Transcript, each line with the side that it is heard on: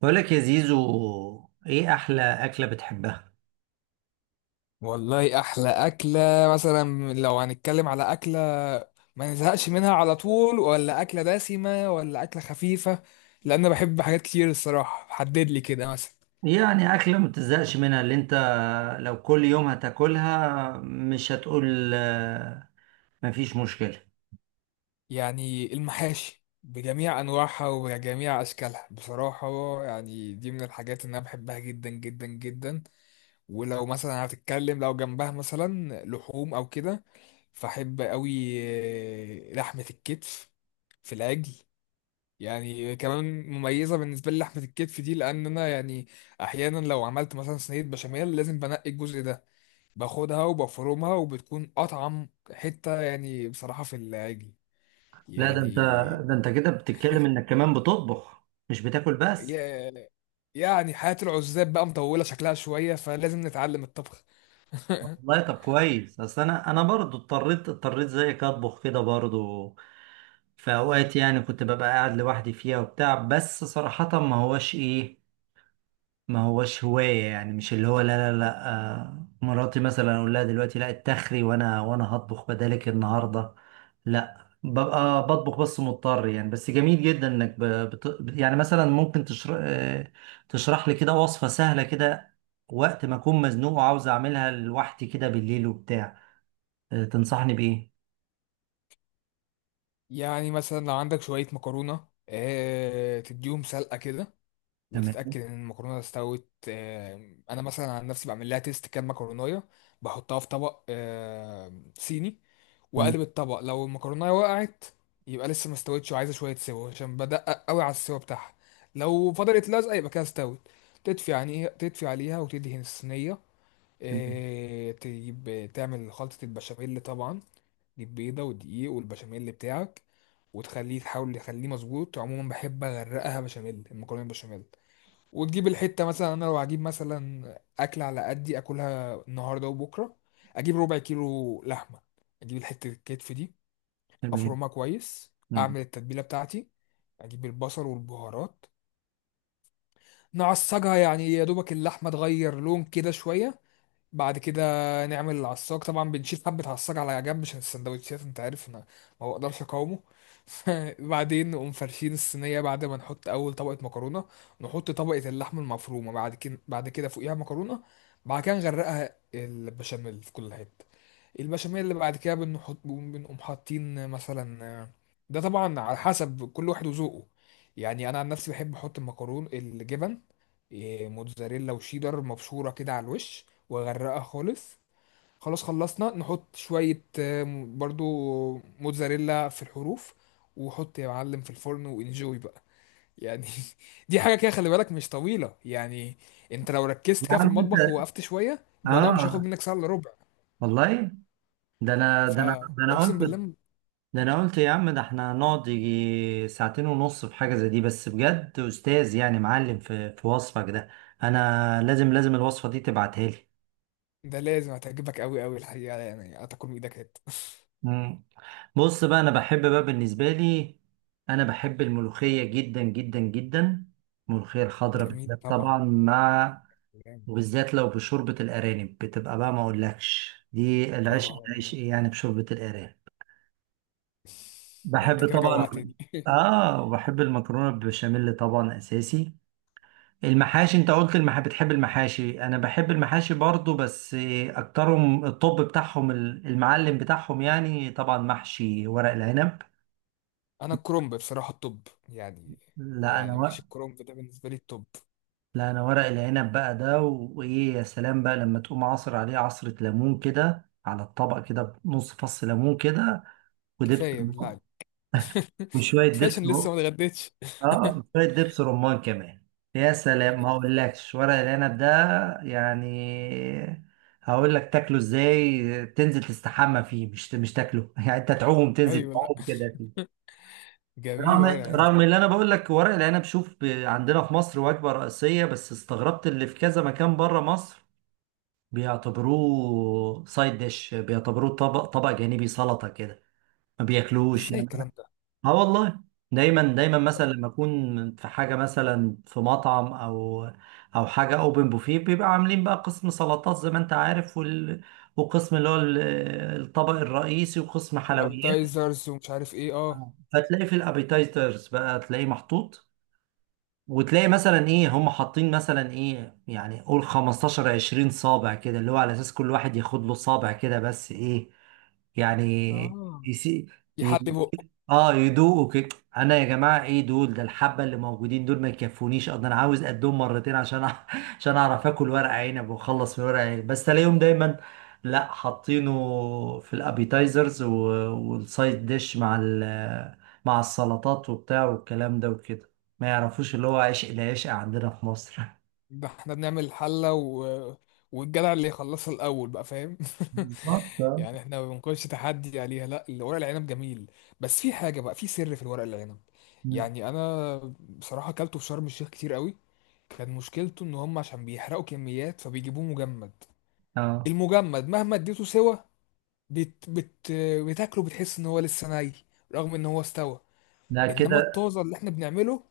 right: بقولك يا زيزو، ايه احلى اكلة بتحبها؟
left: والله احلى اكله. مثلا لو هنتكلم على اكله ما نزهقش منها على طول، ولا اكله دسمه، ولا اكله خفيفه؟ لان انا بحب حاجات كتير الصراحه، حدد لي كده مثلا.
right: يعني اكلة ما بتزهقش منها، اللي انت لو كل يوم هتاكلها مش هتقول مفيش مشكلة.
left: يعني المحاشي بجميع انواعها وبجميع اشكالها بصراحه، يعني دي من الحاجات اللي انا بحبها جدا جدا جدا. ولو مثلا هتتكلم لو جنبها مثلا لحوم او كده، فاحب قوي لحمه الكتف في العجل. يعني كمان مميزة بالنسبة لي لحمة الكتف دي، لأن أنا يعني أحيانا لو عملت مثلا صينية بشاميل لازم بنقي الجزء ده، باخدها وبفرمها وبتكون أطعم حتة، يعني بصراحة في العجل
right: لا، ده انت ده
left: يعني.
right: انت كده بتتكلم انك كمان بتطبخ مش بتاكل بس.
left: يا- يعني حياة العزاب بقى مطولة شكلها شوية، فلازم نتعلم الطبخ.
right: والله طب كويس، اصل انا برضو اضطريت زيك اطبخ كده برضو في اوقات، يعني كنت ببقى قاعد لوحدي فيها وبتاع، بس صراحة ما هوش ايه، ما هوش هواية يعني. مش اللي هو لا لا لا. مراتي مثلا اقول لها دلوقتي لا اتخري وانا هطبخ بدالك النهاردة. لا ببقى بطبخ بس مضطر يعني. بس جميل جدا انك يعني مثلا ممكن تشرح لي كده وصفة سهلة كده، وقت ما اكون مزنوق وعاوز اعملها لوحدي كده بالليل وبتاع. تنصحني بايه؟
left: يعني مثلا لو عندك شوية مكرونة، تديهم سلقة كده
right: تمام.
left: وتتاكد ان المكرونه استوت. انا مثلا عن نفسي بعمل لها تيست كام مكرونايه، بحطها في طبق صيني
right: مم.
left: واقلب الطبق. لو المكرونه وقعت يبقى لسه ما استوتش وعايزه شويه سوا، عشان بدقق قوي على السوا بتاعها. لو فضلت لازقه يبقى كده استوت. تدفي، يعني تدفي عليها وتدهن الصينيه.
right: تمام.
left: تجيب تعمل خلطه البشاميل طبعا، تجيب بيضه ودقيق والبشاميل بتاعك، وتخليه تحاول تخليه مظبوط. عموما بحب اغرقها بشاميل، المكرونه بالبشاميل. وتجيب الحتة، مثلا انا لو هجيب مثلا اكل على قدي اكلها النهاردة وبكرة، اجيب ربع كيلو لحمة، اجيب الحتة الكتف دي،
right: تمام.
left: افرمها كويس،
right: مم.
left: اعمل التتبيلة بتاعتي، اجيب البصل والبهارات، نعصجها يعني يا دوبك اللحمة تغير لون كده شوية. بعد كده نعمل العصاك طبعا، بنشيل حبة عصاك على جنب عشان السندوتشات، انت عارف انا ما بقدرش اقاومه. بعدين نقوم فرشين الصينية، بعد ما نحط أول طبقة مكرونة نحط طبقة اللحم المفرومة، بعد كده بعد كده فوقيها مكرونة، بعد كده نغرقها البشاميل في كل حتة. البشاميل اللي بعد كده بنحط، بنقوم حاطين مثلا، ده طبعا على حسب كل واحد وذوقه. يعني أنا عن نفسي بحب أحط المكرون الجبن، موتزاريلا وشيدر مبشورة كده على الوش، واغرقها خالص. خلاص خلصنا نحط شوية برضو موتزاريلا في الحروف، وحط يا معلم في الفرن وانجوي بقى يعني. دي حاجة كده خلي بالك مش طويلة يعني. انت لو ركزت
right: يا
left: كده في
right: عم انت،
left: المطبخ ووقفت شوية، الموضوع مش هياخد
right: اه
left: منك ساعة الا ربع،
right: والله، ده انا ده انا ده انا
left: فاقسم
right: قلت
left: بالله.
right: ده انا قلت يا عم، ده احنا هنقعد يجي ساعتين ونص في حاجة زي دي. بس بجد استاذ، يعني معلم في وصفك ده. انا لازم لازم الوصفة دي تبعتها لي.
left: ده لازم هتعجبك قوي قوي الحقيقة، يعني هتاكل من ايدك هات.
right: مم. بص بقى، انا بحب بقى، بالنسبة لي انا بحب الملوخية جدا جدا جدا، الملوخية الخضراء
left: جميل
right: بالذات
left: طبعا.
right: طبعا. مع
left: جامد.
right: وبالذات لو بشوربة الارانب بتبقى بقى ما اقولكش، دي العشق
left: اه،
right: العشق يعني بشوربة الارانب.
left: ده انت
right: بحب
left: كده
right: طبعا.
left: جوعتني.
right: اه، وبحب المكرونة بالبشاميل طبعا اساسي. المحاشي، انت قلت بتحب المحاشي، انا بحب المحاشي برضو، بس اكترهم الطب بتاعهم، المعلم بتاعهم يعني طبعا محشي ورق العنب.
left: انا الكرنب بصراحه الطب يعني،
right: لا انا
left: يعني
right: ورق
left: محشي الكرنب ده بالنسبه لي الطب.
right: لا انا ورق العنب بقى ده، وايه، يا سلام بقى لما تقوم عصر عليه عصرة ليمون كده على الطبق، كده نص فص ليمون كده، ودبس.
left: كفايه بالله عليك.
right: وشوية
left: كفايه
right: دبس.
left: عشان لسه ما اتغديتش.
right: اه شوية دبس رمان كمان. يا سلام، ما
left: يا سيدي.
right: اقولكش ورق العنب ده يعني. هقول لك تاكله ازاي؟ تنزل تستحمى فيه، مش تاكله يعني انت تعوم، تنزل
left: ايوه، لا،
right: تعوم كده فيه.
left: جميل
right: رغم
left: ورق العنب
right: رغم
left: طبعا.
right: اللي انا بقول لك ورق العنب، شوف عندنا في مصر وجبة رئيسية، بس استغربت اللي في كذا مكان بره مصر بيعتبروه سايد ديش، بيعتبروه طبق جانبي، سلطة كده، ما بياكلوش
left: ازاي
right: يعني.
left: الكلام ده؟
right: اه والله، دايما دايما مثلا لما اكون في حاجه مثلا في مطعم او او حاجه اوبن بوفيه، بيبقى عاملين بقى قسم سلطات زي ما انت عارف، وقسم اللي هو الطبق الرئيسي، وقسم حلويات.
left: والابيتايزرز ومش عارف ايه، اه.
right: آه. فتلاقي في الابيتايزرز بقى تلاقيه محطوط، وتلاقي مثلا ايه هم حاطين مثلا ايه، يعني قول 15 20 صابع كده، اللي هو على اساس كل واحد ياخد له صابع كده، بس ايه، يعني
left: اه
right: يسي...
left: يحلي بقه.
right: اه يدوقوا كده. انا يا جماعه، ايه دول؟ ده الحبه اللي موجودين دول ما يكفونيش اصلا، انا عاوز قدهم مرتين عشان عشان اعرف اكل ورق عنب واخلص من ورق عنب، بس الاقيهم دايما لا حاطينه في الابيتايزرز والسايد ديش مع مع السلطات وبتاع والكلام ده وكده، ما يعرفوش اللي هو عشق العشق عندنا في مصر
left: ده احنا بنعمل الحلة والجدع اللي يخلصها الأول بقى، فاهم؟
right: بالظبط آه.
left: يعني احنا ما بنكونش تحدي عليها، لا الورق العنب جميل. بس في حاجة بقى، في سر في الورق العنب.
right: مم.
left: يعني أنا بصراحة أكلته في شرم الشيخ كتير قوي. كان مشكلته إن هم عشان بيحرقوا كميات فبيجيبوه مجمد.
right: اه.
left: المجمد مهما اديته سوا بت... بت... بتاكله بتحس إن هو لسه ني، رغم إن هو استوى.
right: لا
left: إنما
right: كده.
left: الطازة اللي احنا بنعمله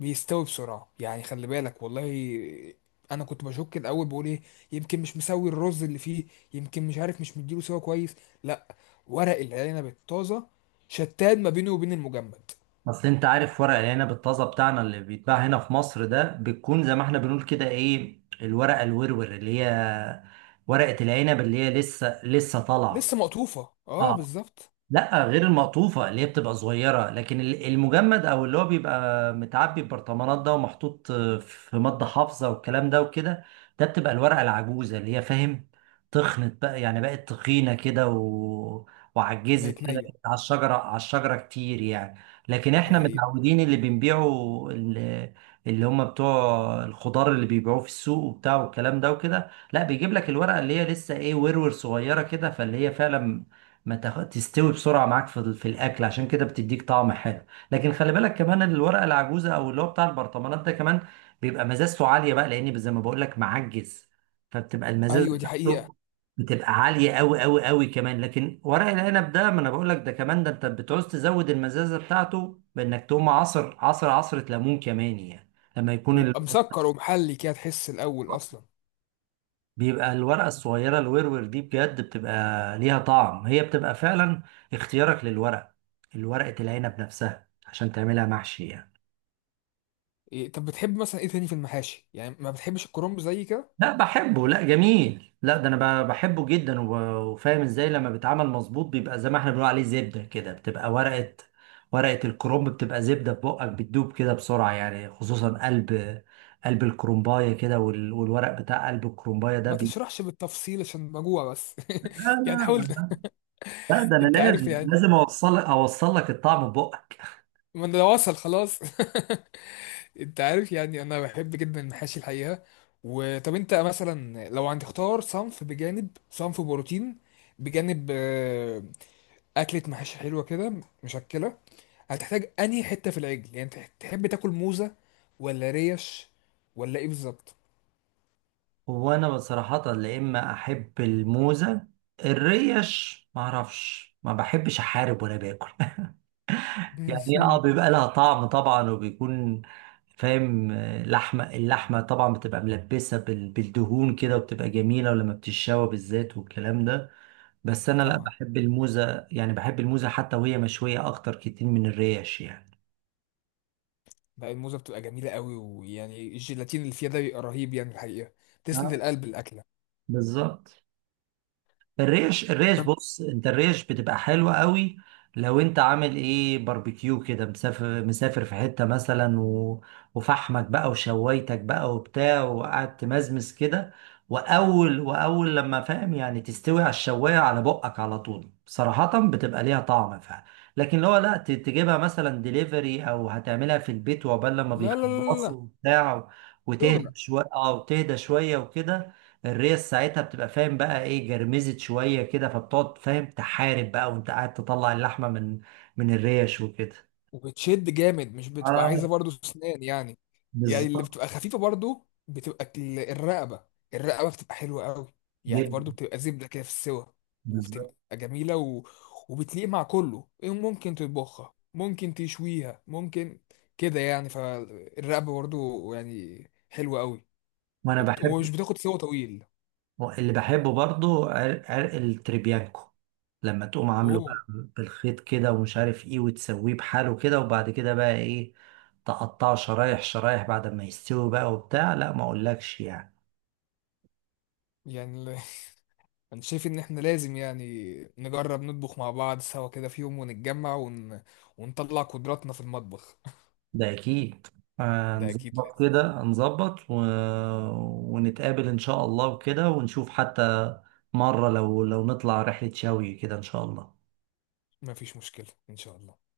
left: بيستوي بسرعة، يعني خلي بالك والله. انا كنت بشك الاول بقول ايه، يمكن مش مسوي الرز اللي فيه، يمكن مش عارف مش مديله سوا كويس. لا، ورق العنب الطازة شتان ما بينه وبين المجمد.
right: اصل انت عارف ورق العنب الطازه بتاعنا اللي بيتباع هنا في مصر ده، بتكون زي ما احنا بنقول كده ايه، الورقه الورور اللي هي ورقه العنب اللي هي لسه لسه
left: لسه
right: طالعه.
left: مقطوفة، اه
right: اه،
left: بالظبط.
right: لا، غير المقطوفة اللي هي بتبقى صغيرة، لكن المجمد او اللي هو بيبقى متعبي ببرطمانات ده ومحطوط في مادة حافظة والكلام ده وكده، ده بتبقى الورقة العجوزة اللي هي فاهم، تخنت بقى يعني، بقت تخينة كده وعجزت
left: بقت
right: كده
left: نية.
right: على الشجرة، على الشجرة كتير يعني. لكن
left: دي
right: احنا
left: حقيقة.
right: متعودين اللي بنبيعه، اللي, اللي هم بتوع الخضار اللي بيبيعوه في السوق وبتاع والكلام ده وكده، لا بيجيب لك الورقة اللي هي لسه ايه، ورور صغيرة كده، فاللي هي فعلا ما تاخد، تستوي بسرعه معاك في في الاكل، عشان كده بتديك طعم حلو. لكن خلي بالك كمان إن الورقه العجوزه او اللي هو بتاع البرطمانات ده كمان بيبقى مزازته عاليه بقى، لان زي ما بقول لك معجز، فبتبقى المزازه
left: ايوه دي حقيقة.
right: بتاعته بتبقى عاليه قوي قوي قوي كمان. لكن ورق العنب ده ما انا بقول لك ده كمان، ده انت بتعوز تزود المزازه بتاعته بانك تقوم عصره ليمون كمان يعني. لما يكون
left: بيبقى مسكر ومحلي كده تحس الاول اصلا.
right: بيبقى الورقة الصغيرة الورور دي بجد بتبقى ليها طعم، هي بتبقى فعلا اختيارك للورق، الورقة العنب نفسها عشان تعملها محشي يعني.
left: إيه طب بتحب مثلا ايه تاني في المحاشي؟ يعني ما بتحبش الكرنب زي كده؟
right: لا بحبه، لا جميل، لا ده انا بحبه جدا وفاهم ازاي لما بيتعمل مظبوط بيبقى زي ما احنا بنقول عليه زبدة كده، بتبقى ورقة، ورقة الكرنب بتبقى زبدة في بقك، بتدوب كده بسرعة يعني، خصوصا قلب الكرنباية كده، والورق بتاع قلب الكرنباية ده
left: ما تشرحش بالتفصيل عشان بجوع بس.
right: لا
left: يعني حاول.
right: لا لا، ده انا
left: انت عارف
right: لازم لازم
left: يعني،
right: اوصل لك الطعم ببقك.
left: ما انا لو وصل خلاص. انت عارف يعني انا بحب جدا المحاشي الحقيقه. وطب انت مثلا لو عندك اختار صنف بجانب صنف بروتين بجانب اكله محاشي حلوه كده، مشكله، هتحتاج انهي حته في العجل؟ يعني انت تحب تاكل موزه ولا ريش ولا ايه بالظبط؟
right: وانا بصراحة لا، اما احب الموزة. الريش ما اعرفش، ما بحبش احارب وانا باكل يعني هي اه بيبقى لها طعم طبعا، وبيكون فاهم لحمة، اللحمة طبعا بتبقى ملبسة بالدهون كده وبتبقى جميلة، ولما بتتشوى بالذات والكلام ده. بس
left: اه
right: انا لا
left: طبعا.
right: بحب الموزة يعني، بحب الموزة حتى وهي مشوية اكتر كتير من الريش يعني.
left: لا الموزه بتبقى جميله قوي، ويعني الجيلاتين اللي فيها ده بيبقى رهيب يعني الحقيقه، تسند
right: آه،
left: القلب الاكله.
right: بالظبط. الريش، الريش
left: طب
right: بص انت، الريش بتبقى حلوة قوي، لو انت عامل ايه باربيكيو كده، مسافر في حتة مثلا وفحمك بقى وشوايتك بقى وبتاع، وقعدت تمزمز كده، واول لما فاهم يعني تستوي على الشواية على بقك على طول، صراحة بتبقى ليها طعم فعلا. لكن لو لا تجيبها مثلا ديليفري او هتعملها في البيت، وعقبال لما
left: لا لا لا لا لا.
right: بيخلصوا وبتاع
left: شغل.
right: وتهدى شوية، اه وتهدى شوية وكده، الريس ساعتها بتبقى فاهم بقى ايه، جرمزت شوية كده، فبتقعد فاهم تحارب بقى وانت قاعد تطلع اللحمة من الريش وكده.
left: وبتشد جامد، مش بتبقى عايزه
right: اه
left: برضو اسنان يعني. يعني اللي
right: بالظبط.
left: بتبقى خفيفه برضو بتبقى الرقبه. الرقبه بتبقى حلوه قوي، يعني
right: جدا
left: برضو بتبقى زبده كده في السوا،
right: بالظبط.
left: وبتبقى جميله وبتليق مع كله، إيه ممكن تطبخها، ممكن تشويها، ممكن كده يعني. فالرقبه برضو يعني حلوه قوي.
right: وانا
left: ومش
right: بحب
left: بتاخد سوا طويل.
right: اللي بحبه برضو عرق التريبيانكو، لما تقوم عامله بقى
left: اوه،
right: بالخيط كده ومش عارف ايه، وتسويه بحاله كده، وبعد كده بقى ايه تقطعه شرايح شرايح بعد ما يستوي بقى وبتاع، لا ما اقولكش يعني.
left: يعني انا شايف ان احنا لازم يعني نجرب نطبخ مع بعض سوا كده في يوم، ونتجمع ونطلع قدراتنا في المطبخ.
right: ده اكيد،
left: ده اكيد
right: هنظبط
left: لازم.
right: كده، هنظبط ونتقابل ان شاء الله وكده، ونشوف حتى مرة لو نطلع رحلة شوي كده ان شاء الله.
left: مفيش مشكلة ان شاء الله.